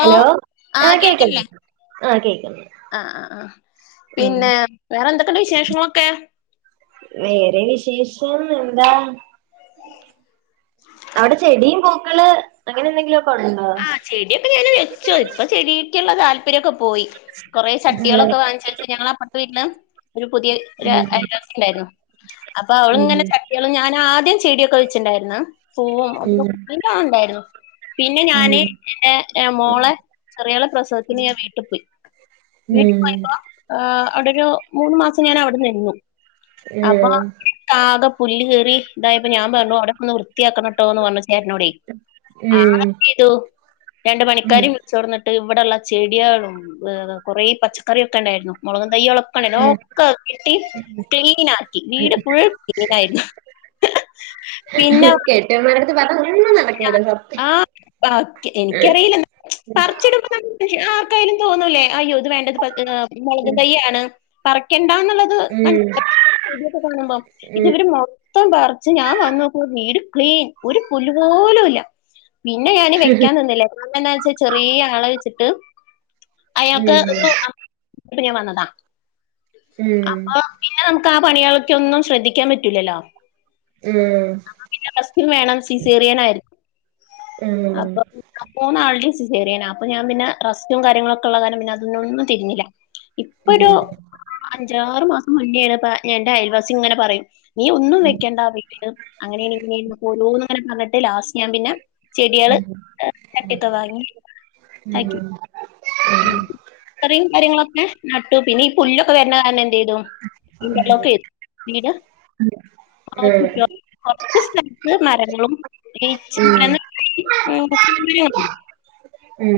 Hello ആഹ് കേക്ക്ന്ന്ണ്ട് ആഹ് കേക്ക്ണ്ട്. ആഹ് ആഹ് ആഹ് പിന്നെ വേറെ എന്തൊക്കെണ്ട് വിശേഷങ്ങളൊക്കെ? വേറെ വിശേഷം എന്താ? അവിടെ ചെടിയും പൂക്കള് അങ്ങനെ എന്തെങ്കിലു ആഹ് ചെടിയൊക്കെ ഞാന് വെച്ചു. ഇപ്പൊ ചെടിയൊക്ക്ള്ള താല്പര്യൊക്കെ പോയി. കൊറേ ചട്ടിളൊക്കെ വാങ്ങിച്ച് വെച്ച് ഞങ്ങളെ അപ്പർത്തെ വീട്ടില് ഒരു പുതിയ ഉം ഉം ഒര് അയൽവാസിണ്ടാര്ന്നു. അപ്പ ഉം അവള്ങ്ങനെ ച ട്ടിള് ഞാന് ആദ്യം ചെടിയൊക്കെ വെച്ചിണ്ടായിര്ന്നു പൂവും ഉം അതിലൊക്കെ [unintelligible] പിന്നെ ഉം ഞാന് എന്റെ മോളെ ചെറിയോളെ പ്രസവത്തിന് ഞാൻ വീട്ട് പോയി. വീട്ടിൽ പോയപ്പോ ഏഹ് അവിടെ ഒര് മൂന്ന് മാസം ഞാനവിടെനിന്നു. ഉം അപ്പൊകാകെ പുല്ല് കേറി ഇതായപ്പ ഞാൻ പറഞ്ഞു അവിടെ ഒന്ന് വൃത്തിയാക്കണട്ടോന്ന് പറഞ്ഞു ചേട്ടനോടെ ആള് എന്തെയ്തു? രണ്ട് പ ഉം ണിക്കാരേം വി ളിച്ചൊട്ന്നിട്ട് ഇവിടെള്ള ചെടിയെളും കൊറേ പച്ചക്കറിയൊക്ക ഇണ്ടായിര് ന്നു. മൊളകിൻ തയ്യളൊ ഒക്ക ഇണ്ടായിനു ഉം ഒക്ക വിട്ടി ക്ലീനാക്കി. വീട്ഫുൾ ക്ലീനായിര്ന്നു. ഇഹ് പിന്നെ, എന്റെ അമ്മേടത് പറഞ്ഞാ ഒന്നും നടക്കൂല സത്യം ഓക്കെ എനിക്കറിയില്ലന്താ ഉം പറിച്ചിട്മ്പ നമുക്ക് ആർക്കായാലും തോന്നൂലേ അയ്യോ ഇത് വേണ്ടത് പ ആഹ് ഉം മൊളകുംതയ്യാണ് പറിക്കേണ്ടാന്ന്ള്ളത് ഉം [unintelligible] ഇത് ഉം വര് മൊ തോം പർച്ച് ഞാൻവന്നൊക്കുമ്പോ വീട്ക്ലീൻ ഒരുപുല്ല്പോലൂല്ല. പിന്നെ ഞാന് വെക്കാൻനിന്നില്ല. കാരണം എന്നാ വെച്ചാ ചെറീയ ആളെ വെച്ചിട്ട് ഉം ഉം അയാക്ക് [unintelligible] വന്നതാ അപ്പൊ ഉം പിന്നെ നമുക്കാ ആ പണിയാൾ ക്കൊന്നും ശ്രദ്ധിക്കാൻ പറ്റൂലല്ലോ ഉം ആഹ് റെസ്റ്റ് വേണം സിസേറിയനാര്ക്കും ഉം ഉം ഉം ഉം അപ്പൊ ആ മൂന്നാൾടേം സിസേറിയനാ അപ്പ ഞാൻ പിന്നെ റെസ്റ്റും കാര്യങ്ങളൊക്കെ ഇള്ള കാര്യം പിന്നെ അതിനൊന്നും തിരിഞ്ഞീല. ആഹ് അഞ്ചാറ് മാസം മുന്നെണ് ഇപ്പ എന്റെ അയൽവാസിങ്ങനെ പറിം നീ ഒന്നുംവെക്കണ്ട വീട്ടില്. അങ്ങനെണെങ്കില് ഇപ്പോരോന്ന് ഇങ്ങനെ പറഞ്ഞിട്ട് ലാസ്റ്റ് ഞാൻ പിന്നെ ചെടിയള് ചട്ടിയൊക്കെവാങ്ങി ആക്കി. ഇത്രയിം കാര്യങ്ങളൊക്കെ നട്ടു. പിന്നെ ഈ പുല്ലൊക്കെ വര്ണ കാരണം എന്തെയ്തു ഇന്റർലോക്ക് വീട് ഉം ഉം [unintelligible] കൊറച്ച് സ്ഥലത്ത് മരം ഉം [unintelligible] ഉം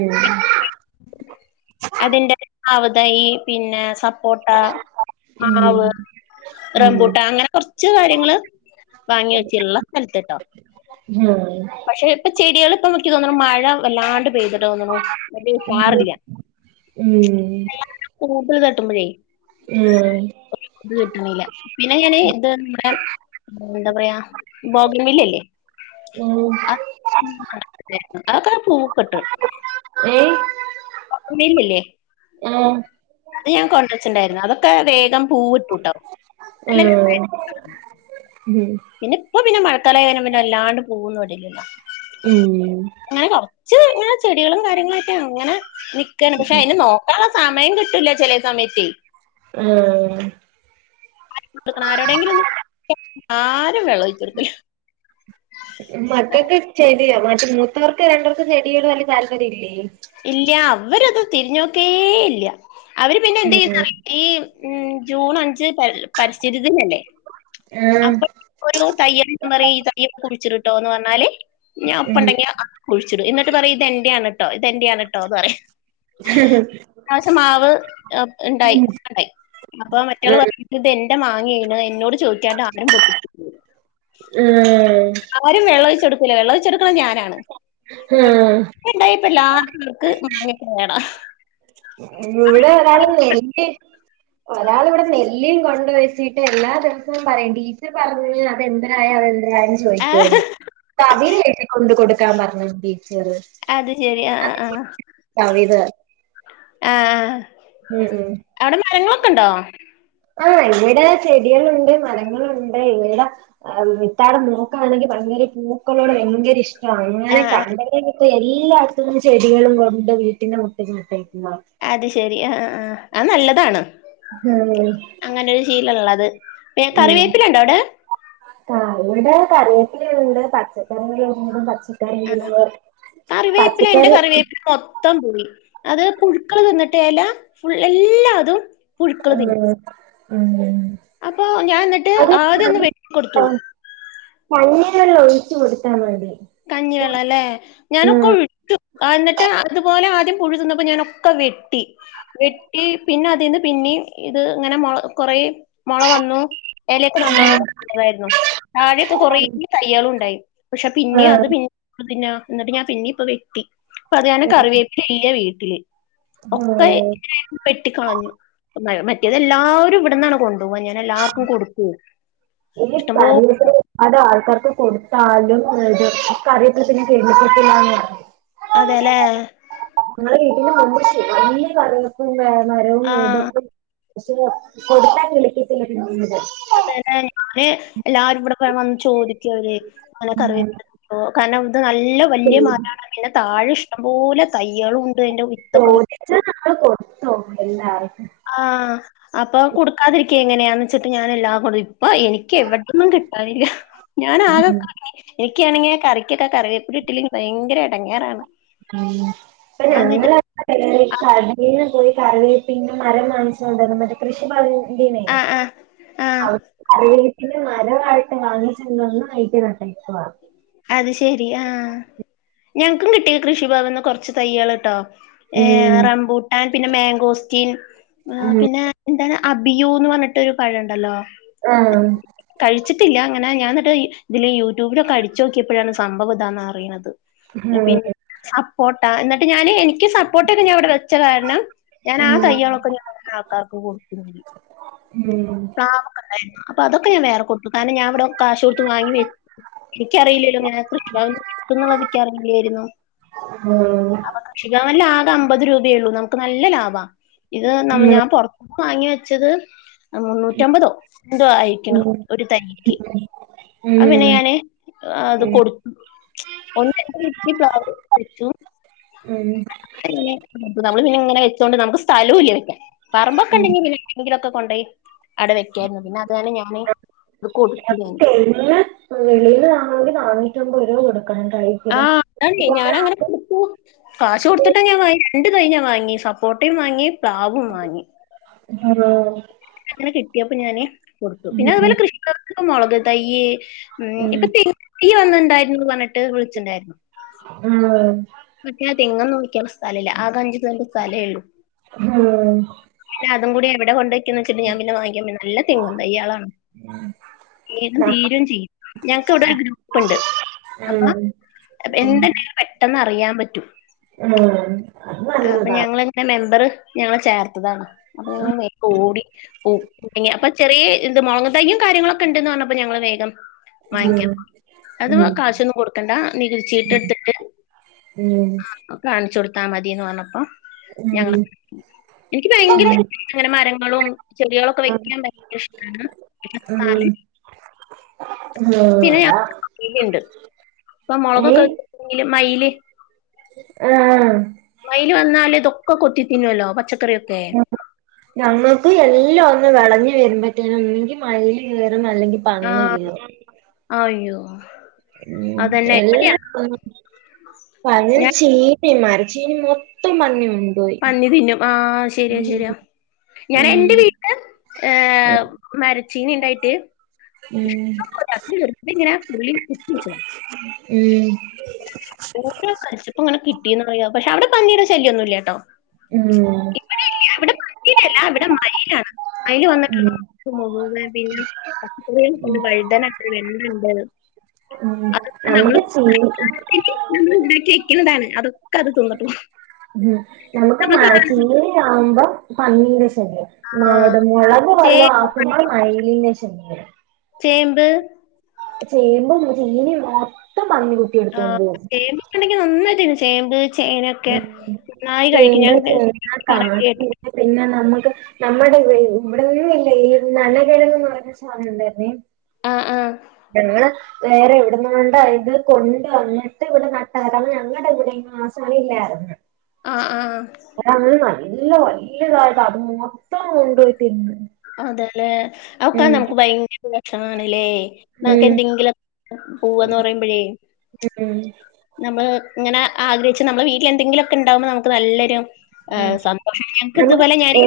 അതിന്റെ അവടെ ഈ പിന്നെ സ പോട്ടാ മാവ് റംമ്പൂട്ടാ അങ്ങനെ കൊർച്ച് കാര്യങ്ങള് വാങ്ങിവെച്ചിള്ള സൽത്ത്ട്ടോ ഞാൻ പഷേ ഇപ്പ ചെടികള് ഇപ്പൊൻക്ക് തോന്ന്ണ് മഴ വല്ലാണ്ട്പെയ്തിട്ട് തൊന്ന്ണു വെല്ലിയൊരുഷാറില്ല ഉം പൂപ്പല് തട്ടുമ്പഴേ ഉം ഇത് കിട്ട്ണ്ല്ല പിന്നെ ഞാന് ഇത് നമ്മ്ടെ എന്ത പറയാ ബോഗൻവില്ലല്ലേ [unintelligible] [unintelligible] അതൊക്കെ പൂക്കെട്ട് ഏഹ് [unintelligible] [unintelligible] അത് ഞാൻ കൊണ്ട്റ്ച്ച്ണ്ടായിരുന്നു അതൊക്കെ വേഗം പൂവ് ഇട്ടൂട്ടോ അല്ല [unintelligible] ഉംഹ് പിന്നെ ഇപ്പൊ പിന്നെ മഴക്കാലായ് കായിഞ്ഞ പിന്നെ എല്ലാണ്ട് പൂവൊന്നും ഇടലില്ല ഉം അങ്ങനെ കൊറ്ച്ച് ഇങ്ങനെ ചെടികളും കാര്യങ്ങളായിട്ട് അങ്ങനെ നിക്കാണ് പക്ഷെയിന് നോ ക്കാൻള്ള സമയം കിട്ടില്ല ചെലേ സമയത്തെയ് ആഹ് ആര് കൊടുക്കണം ആരോടെങ്കിലും ഒന്ന് ആരും വെള്ളംഒഴിച്ചുകൊട്ക്കൂല. മക്കക്ക്‌ ചെടി [unintelligible] റ്റർക്ക് രണ്ടർക്കും ചെടിയോട് വെല്ല്യതാല്പര്യല്ലേയ് ഇല്ല്യ അവര്ത് തിരിഞ്ഞോക്കേ ഇല്ല അവര് പിന്നെന്തെയുംന്നറിയോ ഈ ഉം ജൂൺ അഞ്ച് പരി പരിസ്ഥിതി ദിനല്ലേ അപ്പൊ ഒരു തയ്യൽ മെറി തയ്യൽ കുഴിച്ചിട്ട്ടോ എന്ന് പറഞ്ഞാല് ഞാൻ അപ്പ ഉണ്ടെങ്കി അ കുഴിച്ചിടും എന്നിട്ട് പറയും ഇതെന്റെയാണ് ട്ടോ ഇതെന്റെയാണ് ട്ടോ എന്ന് പറയും പ്രാവശ്യം മാവ് പ് ഉണ്ടായി ഇവിടെ [unintelligible] ണ്ടായി അപ്പൊ മറ്റെയാള് പറയു ഇതെന്റെ മാങ്ങെണ് എന്നോട് ചോദിക്കാണ്ട് ആരും പൊട്ടിക്കരുത് [unintelligible] ആരും വെള്ളൊഴിച്ച് കൊടുക്കൂല വെള്ളൊഴിച്ച് കൊടുക്കണ ഞാനാണ് ഉണ്ടായിപ്പ എല്ലാർക്കും നമുക്ക് മാങ്ങയ്ക്ക്‌ കേട ഇവിടെ ഒരാള് നെല്ലി ഒരാള് ഇവിടെ നെല്ലിം കൊണ്ട് വെച്ചിട്ട് എല്ലാ ദിവസവും പറയും ടീച്ചർ പറഞ്ഞ് അത് എന്തരായ് അത് എന്തരായ് എന്ന് ആ, ചോയ്ക്കോ തവിര്കെട്ടി കൊണ്ട് കൊടുക്കാൻ പറഞ്ഞ് ടീച്ചറ് അത് ശരി [unintelligible] തവിത് ആഹ് ഉം അവ്ടെ മരങ്ങളൊക്കെ ഉണ്ടോ ആഹ് ഇവിടെ ചെടികളുണ്ട് മരങ്ങളുണ്ട് ഇവിട ആഹ് വിത്താണെ നോക്കാണെങ്കി ഭയങ്കരെ പൂക്കളോട് ഭയങ്കര ഇഷ്ടാണ് ആ അങ്ങനെ ആ കണ്ടെങ്കി മിറ്റേ എല്ലാ ത്തും ചെടികളും കൊണ്ട് വീട്ടിന്റെ മുട്ടെക്ക്‌ നട്ടേക്കുവാ അത് ശെരി ആഹ് ആഹ് ആഹ് അത് നല്ലതാണ് ഉം അങ്ങനൊരു ശീലൊള്ളത് പിന്നെ കറിവേപ്പിലുണ്ടോ അവിടെ ആഹ് ഇവിടെ കറിവേപ്പിലയുണ്ട് പച്ചക്കറികളുണ്ട് പച്ച [unintelligible] പച്ചക്കറി ത്തം പോയി അത് പുഴുക്കള് തിന്നിട്ട് എല ഫുൾ എല്ലാതും പുഴുക്കൾ തിന്നു ആഹ് ഉം അപ്പൊ ഞാൻ ന്നിട്ട് അത് ആദ്യോന്ന് വെട്ടി കൊടുത്തു കഞ്ഞി വെള്ളം ഒഴിച്ച് കൊടുത്താ മതി കഞ്ഞിവെള്ളല്ലേ ഉം ഞാനക്കൊഴി എന്നിട്ട് അതുപോലെ ആദ്യം പുഴു തിന്നപ്പോ ഞാനൊക്കെ വെട്ടി വെട്ടി പിന്നെ അതിന്ന് പിന്നേം ഇത് ഇങ്ങനെ മുള കൊറേ മൊള വന്നു എലേക്ക നന്നായി നതായിരുന്നു താഴേക്ക കൊറേ തയ്യ്കളും ഉണ്ടായി പക്ഷെ പിന്നെ അത് പിന്നെ [unintelligible] തിന്നാ എന്നിട്ട് ഞാൻ പിന്നെ ഇപ്പ വെട്ടി ഇപ്പ അത് കാരണം കറിവേപ്പില ഇല്ല വീട്ടില് ഉം ഒക്കെ ഇങ്ങനെ വെട്ടിക്കളഞ്ഞു മറ്റേത് എല്ലാവരും ഇവിട്ന്നാണ് കൊണ്ട് ണ്ടുവാ ഞാൻ എല്ലാർക്കും കൊടുക്കേ ഈ കരണ്ട് പോ അത് ആൾക്കാർക്ക് കൊടുത്താലും ഇത് കറി വേപ്പില [unintelligible] അതെല്ലേ ങ്ങളെ വീട്ടില് നമ്മള് ചെറി വല്യ കറിവേപ്പും മരവും ആ ഇതൊക്കും പക്ഷെ കൊടുത്താ കിള്ക്കത്തില്ല പിന്നീട് അതെലേ ഞാന് എല്ലാരും ഇവിടെ വന്ന് ചോദിക്കും അവര് ഇങ്ങനെ കറിവേപ്പില ആഹ് കാരണം ഇത് നല്ല വലിയ മരാണ് പിന്നെ താഴെ ഇഷ്ടം പോലെ തൈകളും ഉണ്ട് എന്റെ ചോദിച്ചാ നമ്മള് കൊടുത്ത് പോകും എല്ലാർക്കും ആഹ് അപ്പൊ കൊടുക്കാതിരിക്കെ എങ്ങനാന്ന് വെച്ചിട്ട് ഞാൻ എല്ലാം കൊടും ഇപ്പൊ എനിക്ക് എവിട്ന്നും കിട്ടാനില്ല ഞാൻ ആക [unintelligible] എനിക്കാണെങ്കി കറിക്കൊക്കെ കറിവേപ്പില ഇട്ടില്ലെങ്കി ഭയങ്കര എടങ്ങേറാണ് ഉം അപ്പ ഞങ്ങള് [unintelligible] കടെല് പോയി കറിവേപ്പിന്റെ മരം വാങ്ങിച്ചു കൊണ്ടരുന്നു മറ്റേ കൃഷി ഭവനി എന്തിനെ ആ ആ ആ അവ് കറിവേപ്പിന്റെ മരവായിട്ട് വാങ്ങിച്ചോണ്ട് വന്ന അയില് നട്ടേക്കുവാ അത് ശെരി ആഹ് ഞങ്ങക്കും കിട്ടി കൃഷി ഭവന് കൊറച്ച് തയ്യാൾട്ടോ ഏ ഉം റംബൂട്ടാൻ പിന്നെ മാങ്കോസ്റ്റീൻ ഉം പിന്നെ എന്താണ് അബിയുന്ന് പറഞ്ഞിട്ട് ഒരു പഴണ്ടല്ലോ ആഹ് കഴിച്ചിട്ടില്ല ങ്ങനെ ഞാനിട്ട് ഇതില് യൂട്യൂബിലൊക്കെ അടിച്ചു നോക്കിയപ്പോഴാണ് സംഭവം ഇതാന്ന് അറിയുന്നത് പിന്നെ സപ്പോർട്ടാ എന്നിട്ട് ഞാന് എനിക്ക് സ പ്പോൊട്ടൊക്കെ ഞാൻ ഇവിടെ വെച്ച കാരണം ഞാൻ ഉം ആഹ് ത യ്യളൊക്കെ ഞ ആൾക്കാർക്ക് കൊടുകും ചെയ്യും ഉം ടായിരിന്നു അപ്പൊ അത് ഒക്കെ ഞാൻ വറെ കൊടുത്തു കാരണംഞാന്നിവിടെ കാശ്ടുത്ത് വാങ്ങി. എനിക്കറിയില്ലല്ലോ അങ്ങന കൃഷി ഭവൻന്ന് കിട്ടുംന്നുള്ളത് ക്കറിയില്ലായിരുന്നു. ആഹ് [unintelligible] അമ്പത് രൂപയള്ളൂ നമുക്ക് നല്ല ലാഭാ ഇത് ന ഉം ഞാൻ പൊറ വാങ്ങി വെച്ചത് മുന്നൂറ്റമ്പതോ എന്തോ ആയിക്കണോ ഉം ഒരു തൈയ്ക്ക് ഉം ഉം അ പിന ഞാണ്.. അത് കൊടുത്തു [unintelligible] പ്ലാവ് വച്ചു ഉം നമ്മള് പിന്നെങ്ങനെ വെച്ചോണ്ട് നമുക്ക് സ്ഥലവും ഇല്ല വെക്കാൻ ഉം പറമ്പൊക്കെണ്ടെങ്കി പിന്നെ വിടെങ്കിലൊക്കെ കൊണ്ടോയി അവിടെവെക്കായിരുന്നു പിന്നെ അത് കാരണം ഞാന് ഇകൊടുത്തു ഞാൻ പിന്നെ വെളിയിൽ ആ ണെങ്ക നാന്നൂറ്റി അമ്പത് രൂപ കൊടുക്കണം കഴിക്ക ഭക്ഷ [unintelligible] ഞാൻ അങ്ങനെ കൊടുത്തു കാശ് കൊടുത്തിട്ടാ ഞാൻ വാങ്ങി രണ്ട്തയ്യ് വാങ്ങി സപ്പോട്ടയും വാങ്ങി പ്ലാവും വാങ്ങി [unintelligible] അങ്ങനെ കിട്ടായാ പ്പോഞാൻ കൊടുത്തു ഉം പിന്നെ അതുപോലെ കൃഷിക്കർക്ക് മുളക് തൈയ്യ് ഉം ഇപ്പൊ.. ഈ വന്ന്ണ്ടായിരുന്നു പർഞ്ഞിട്ട് വിള്ച്ച്ണ്ടായിരുന്നു. ഉം കിട്ട്യ തെങ്ങന്നും വിക്കാള്ള സ്ഥലല്ല ആക അഞ്ച് സെൻ്റ് സ്ഥലേള്ളു. പിന്നെ അത് കൂടി എവിടെ കൊണ്ടയ്ക്ക ന്ന്ച്ച്ട്ട് ഞാ പിന്നെ വാങ്ങിക്കാ ബന്ന് നല്ല തെങ്ങും തയ്യളാണ്. വേഗം തീരും ചെയ്യും ഞങ്ങക്ക് ഇവടെ ഒരു ഗ്രൂപ്പ്ണ്ട് അപ്പ ഉം പ്പെ എന്ത്ണ്ടെങ്കിലും പെട്ടെന്ന് അറിയാൻ പറ്റും. ആഹ് ആഹ് അപ്പൊ ഞങ്ങളെ മെമ്പർ ഞങ്ങള ചേർത്തതാണ്. അപ്പ ഞ ഓടി [unintelligible] ചെറീ ന്ത് മൊളക് തെയ്യും കാര്യങ്ങളൊക്കെ ണ്ട് ന്ന് പറഞ്ഞപ്പോ ഞങ്ങള് വേഗം ഉം വാങ്ങിക്കാം അത് ഉം കാശൊന്നും കൊടുക്കണ്ട നികുതി ചീട്ട് എട്ത്തിട്ട് ഉം കാണ്ച്ചോട്ത്താ മതീന്ന് പർഞ്ഞപ്പോ ഞങ്ങ ഇൻക്കി ഭയങ്കര ഇഷ് ങ്ങനെ മരങ്ങളും ചെടികളും ഒക്കെ വെക്കാൻ ഭയങ്കര ഷ്ടാണ്. ഇര്വത്ത് നാല് പിന്നെ ഞ [unintelligible] പ്പൊ മൊളകൊക്കെ വെ ങ്കില് മയില് ആഹ് മയിൽ വന്നാൽ ഇതൊക്കെ കൊത്തിതിന്നുല്ലോ പച്ചക്കറിയൊക്കെ. ഞങ്ങക്ക് എല്ലാം ഒന്ന് വെളഞ്ഞ് വരുമ്പത്തേനും ഒന്നെങ്കി മയിൽ കേറും അല്ലെങ്കി പന്നി ആഹ് കേറും അയ്യോ! ഉം അതന്നെ എൽ എവിടെയാ ഞാൻ [unintelligible] ചീനി മര ചീനി മൊത്തം പന്നി ന്നും. പന്നി തിന്നും ആ ശരിയാ ശരിയാ. ഞാൻ ഉം എന്റെ വീ ഏഹ് മരച്ചീനി ണ്ടായിട്ട്. ഉം ഇഷ്‌ടപോലെ [unintelligible] ഓരോ കശ്പ്പ ഇങ്ങനെ കിട്ടിയന്ന് പറയാ പക്ഷെ അവ്ടെ പന്നീടെ ശല്യഒന്നുല്ലട്ടോ ഉം ഇവടെല്ല്യ ഇവടെ പന്നി വെര്ല ഇവടെ മയിലാണ് മയില് ഉം വന്നിട്ടുള്ള ഉം [unintelligible] പിന്ന [unintelligible] വഴുതന ണ്ട് വെണ്ട ണ്ട്. ഉം നമ്മക്ക് ചില്ലി [unintelligible] അതൊക്കെ അത് തിന്ന്ട്ട് പോവും. ഹും നമ്മക്ക് മാ ചീരയാവുമ്പോ പന്നീടെ ശല്യം. ആ, നാടം മൊളക് വല്ലോ ചേ- ആക്കുംമ്പം മയിലിൻ്റെ ശല്യം ചേമ്പ് ചേമ്പും, ചീരിം ഒക്കെ പന്നി കു ആഹ് ചേമ്പിക്കെണ്ടെങ്കി നന്നായിട്ടി ചേമ്പ് ചേനൊക്കെ ഉം ന്നായി കഴിക്കും ചേമ്പ് ഞാൻ ചേന [unintelligible] കാച്ചില് പിന്നെ നമ്മക്ക് നമ്മടെ ഇവി ഇവടൊന്നും ല്ല ഈ നല്ല കിഴങ്ങ് [unintelligible] [unintelligible] ആഹ് ആഹ് ഞങ്ങള് വേറെ എവിട്ന്ന ണ്ടാ യിത് കൊണ്ട് വന്ന്ട്ട് ഒരു നട്ട കഥ ഞങ്ങടെ ഇവടെ യിങ്ങാ. സമിയില്ലാ ആഹ് ആഹ് [unintelligible] നല്ല വല്യതായിട്ട് അത് മൊത്തം കൊണ്ടോയി തിന്ന്. അതെ ലെ അപ്പൊ ഉം നമുക്ക് ഭയങ്കര വെഷമാണ് ലേ നമ്ക്ക് ഉം എന്തെങ്കിലൊ പോവാന്ന് റിമ്പഴേ ഉം നമ്മള് ഇങ്ങനെ ആഗ്രഹിച്ച് നമ്മളെ വീടി ന്തെങ്കിലൊക്കെ ണ്ടാകുമ്പോ നമുക്ക് നല്ലൊരു ഉം ആഹ് സന്തോഷ ക്ക് നമുക്ക് ഇതുപോലെ ഞാന്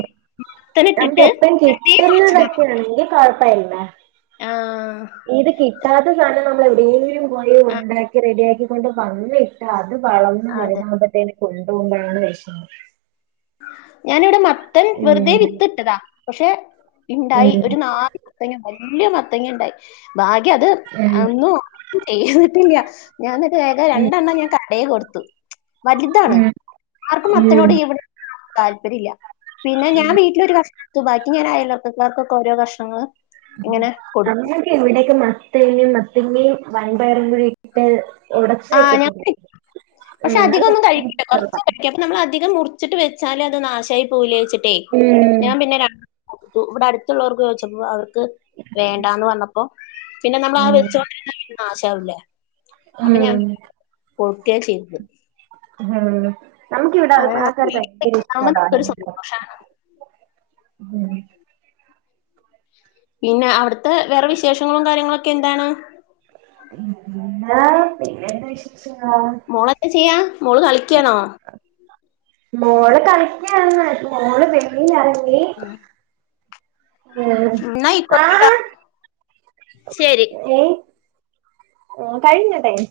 ത്തനെ ഇട്ട്ട്ട് തിന്ന് വെയ്ക്കാണെങ്കി കൊഴപ്പല്ല. ആഹ് ഈത് കിട്ടാത്ത സാനം നമ്മൾ എവിടെങ്കിലും പോയി ആഹ് ഉണ്ടാക്കി റെഡിയാക്കി കൊണ്ട് വന്നേ. ആഹ് അത് വളർന്ന് അതെ. വലുതാവുംമ്പത്തേന് കൊണ്ട് പോവുമ്പയാണ് വെഷ്മം. ഞാനിവിടെ മത്തൻ വെർതെ ഉം വിത്തിട്ടതാ പക്ഷെ ഇണ്ടായി ഉം ഒരു നാല് മത്തങ്ങ വല്ലിയ മത്തങ്ങണ്ടായി ഭാഗ്യ അത് ഉം ഒന്നും ചെയ്ത്ട്ടില്ല ഞാൻ ന്നിട്ട് വേഗം ഉം രണ്ടെണ്ണം ഞാൻ കടേ കൊടുത്തു വല്താണ് ഉം ആർക്കും ഉം മത്തനോട് ഇവിടെ താല്പര്യല്ല പിന്നെ ഞാൻ വീട്ടിലൊരു കഷ്ത്തു ബാക്കി ഞാൻ അയൽവക്കകാർക്കൊക്കെ ഓരോ കഷ്ണങ്ങൾ ഇങ്ങനെ കൊടുക്കും. ഞങ്ങെക്കെ ഇവിടൊക്കെ മത്തങ്ങിയും മത്തങ്ങയും വൻപയറും കൂടി ട്ട് ആഹ് [unintelligible] പക്ഷെ ആഹ് അധികം അത് ഒന്നും ഭയങ്കര കഴിക്കില്ല ഇഷ്ടവാ കൊർച്ചൊക്കെ കഴിക്കും പ്പം നമ്മൾ അധികം മുറിച്ചിട്ട് വെച്ചാല് അത് നാശായി പോവ് ലെ വെച്ചിട്ടേ ഉം ഞാൻ പിന്നെ ര [unintelligible] ഇവിടെ അട്ത്തുള്ളോർക്ക് ചോയ്ച്ചപ്പോ അവർക്ക് വേണ്ടാന്ന് വർണപ്പോ പിന്നെ നമ്മൾ ആഹ് ഉം വെച്ചോണ്ടിര്ന്നാ യിത് നാശാവുലെ അപ്പ ഞാം ഉം ഒക്കെ ചെയ്പ് ഹ്ഉം നമ്മ്ക്ക് ഇവിടെ അങ്ങനെ നമുക്ക് ആൾക്കാരെ ഭയങ്കര വീട്ടിലേക്ക് ഉണ്ടാവുമ്പോ ഇഷ്ടമാണ് നമുക്കൊരു സന്തോഷാണ് ഉം പിന്നെ അവിട്ത്തെ വേറെ വിശേഷങ്ങളും കാര്യങ്ങളൊക്കെ എന്താണ് ആഹ് പിന്നെന്ത് വിശേ- [unintelligible] മോളെത്ത് ചെയ്യാ മോള് കളിക്കിയാണോ മോള് കളിക്കിയാണ് ന്നാ മോള് വെല്ലിയതായി ണ്ണീ ആഹ് എന്നാ ആയിക്കോട്ടെ ട്ടോ ആഹ് ശരി ഏഹ് ഉം കഴിഞ്ഞ ടൈം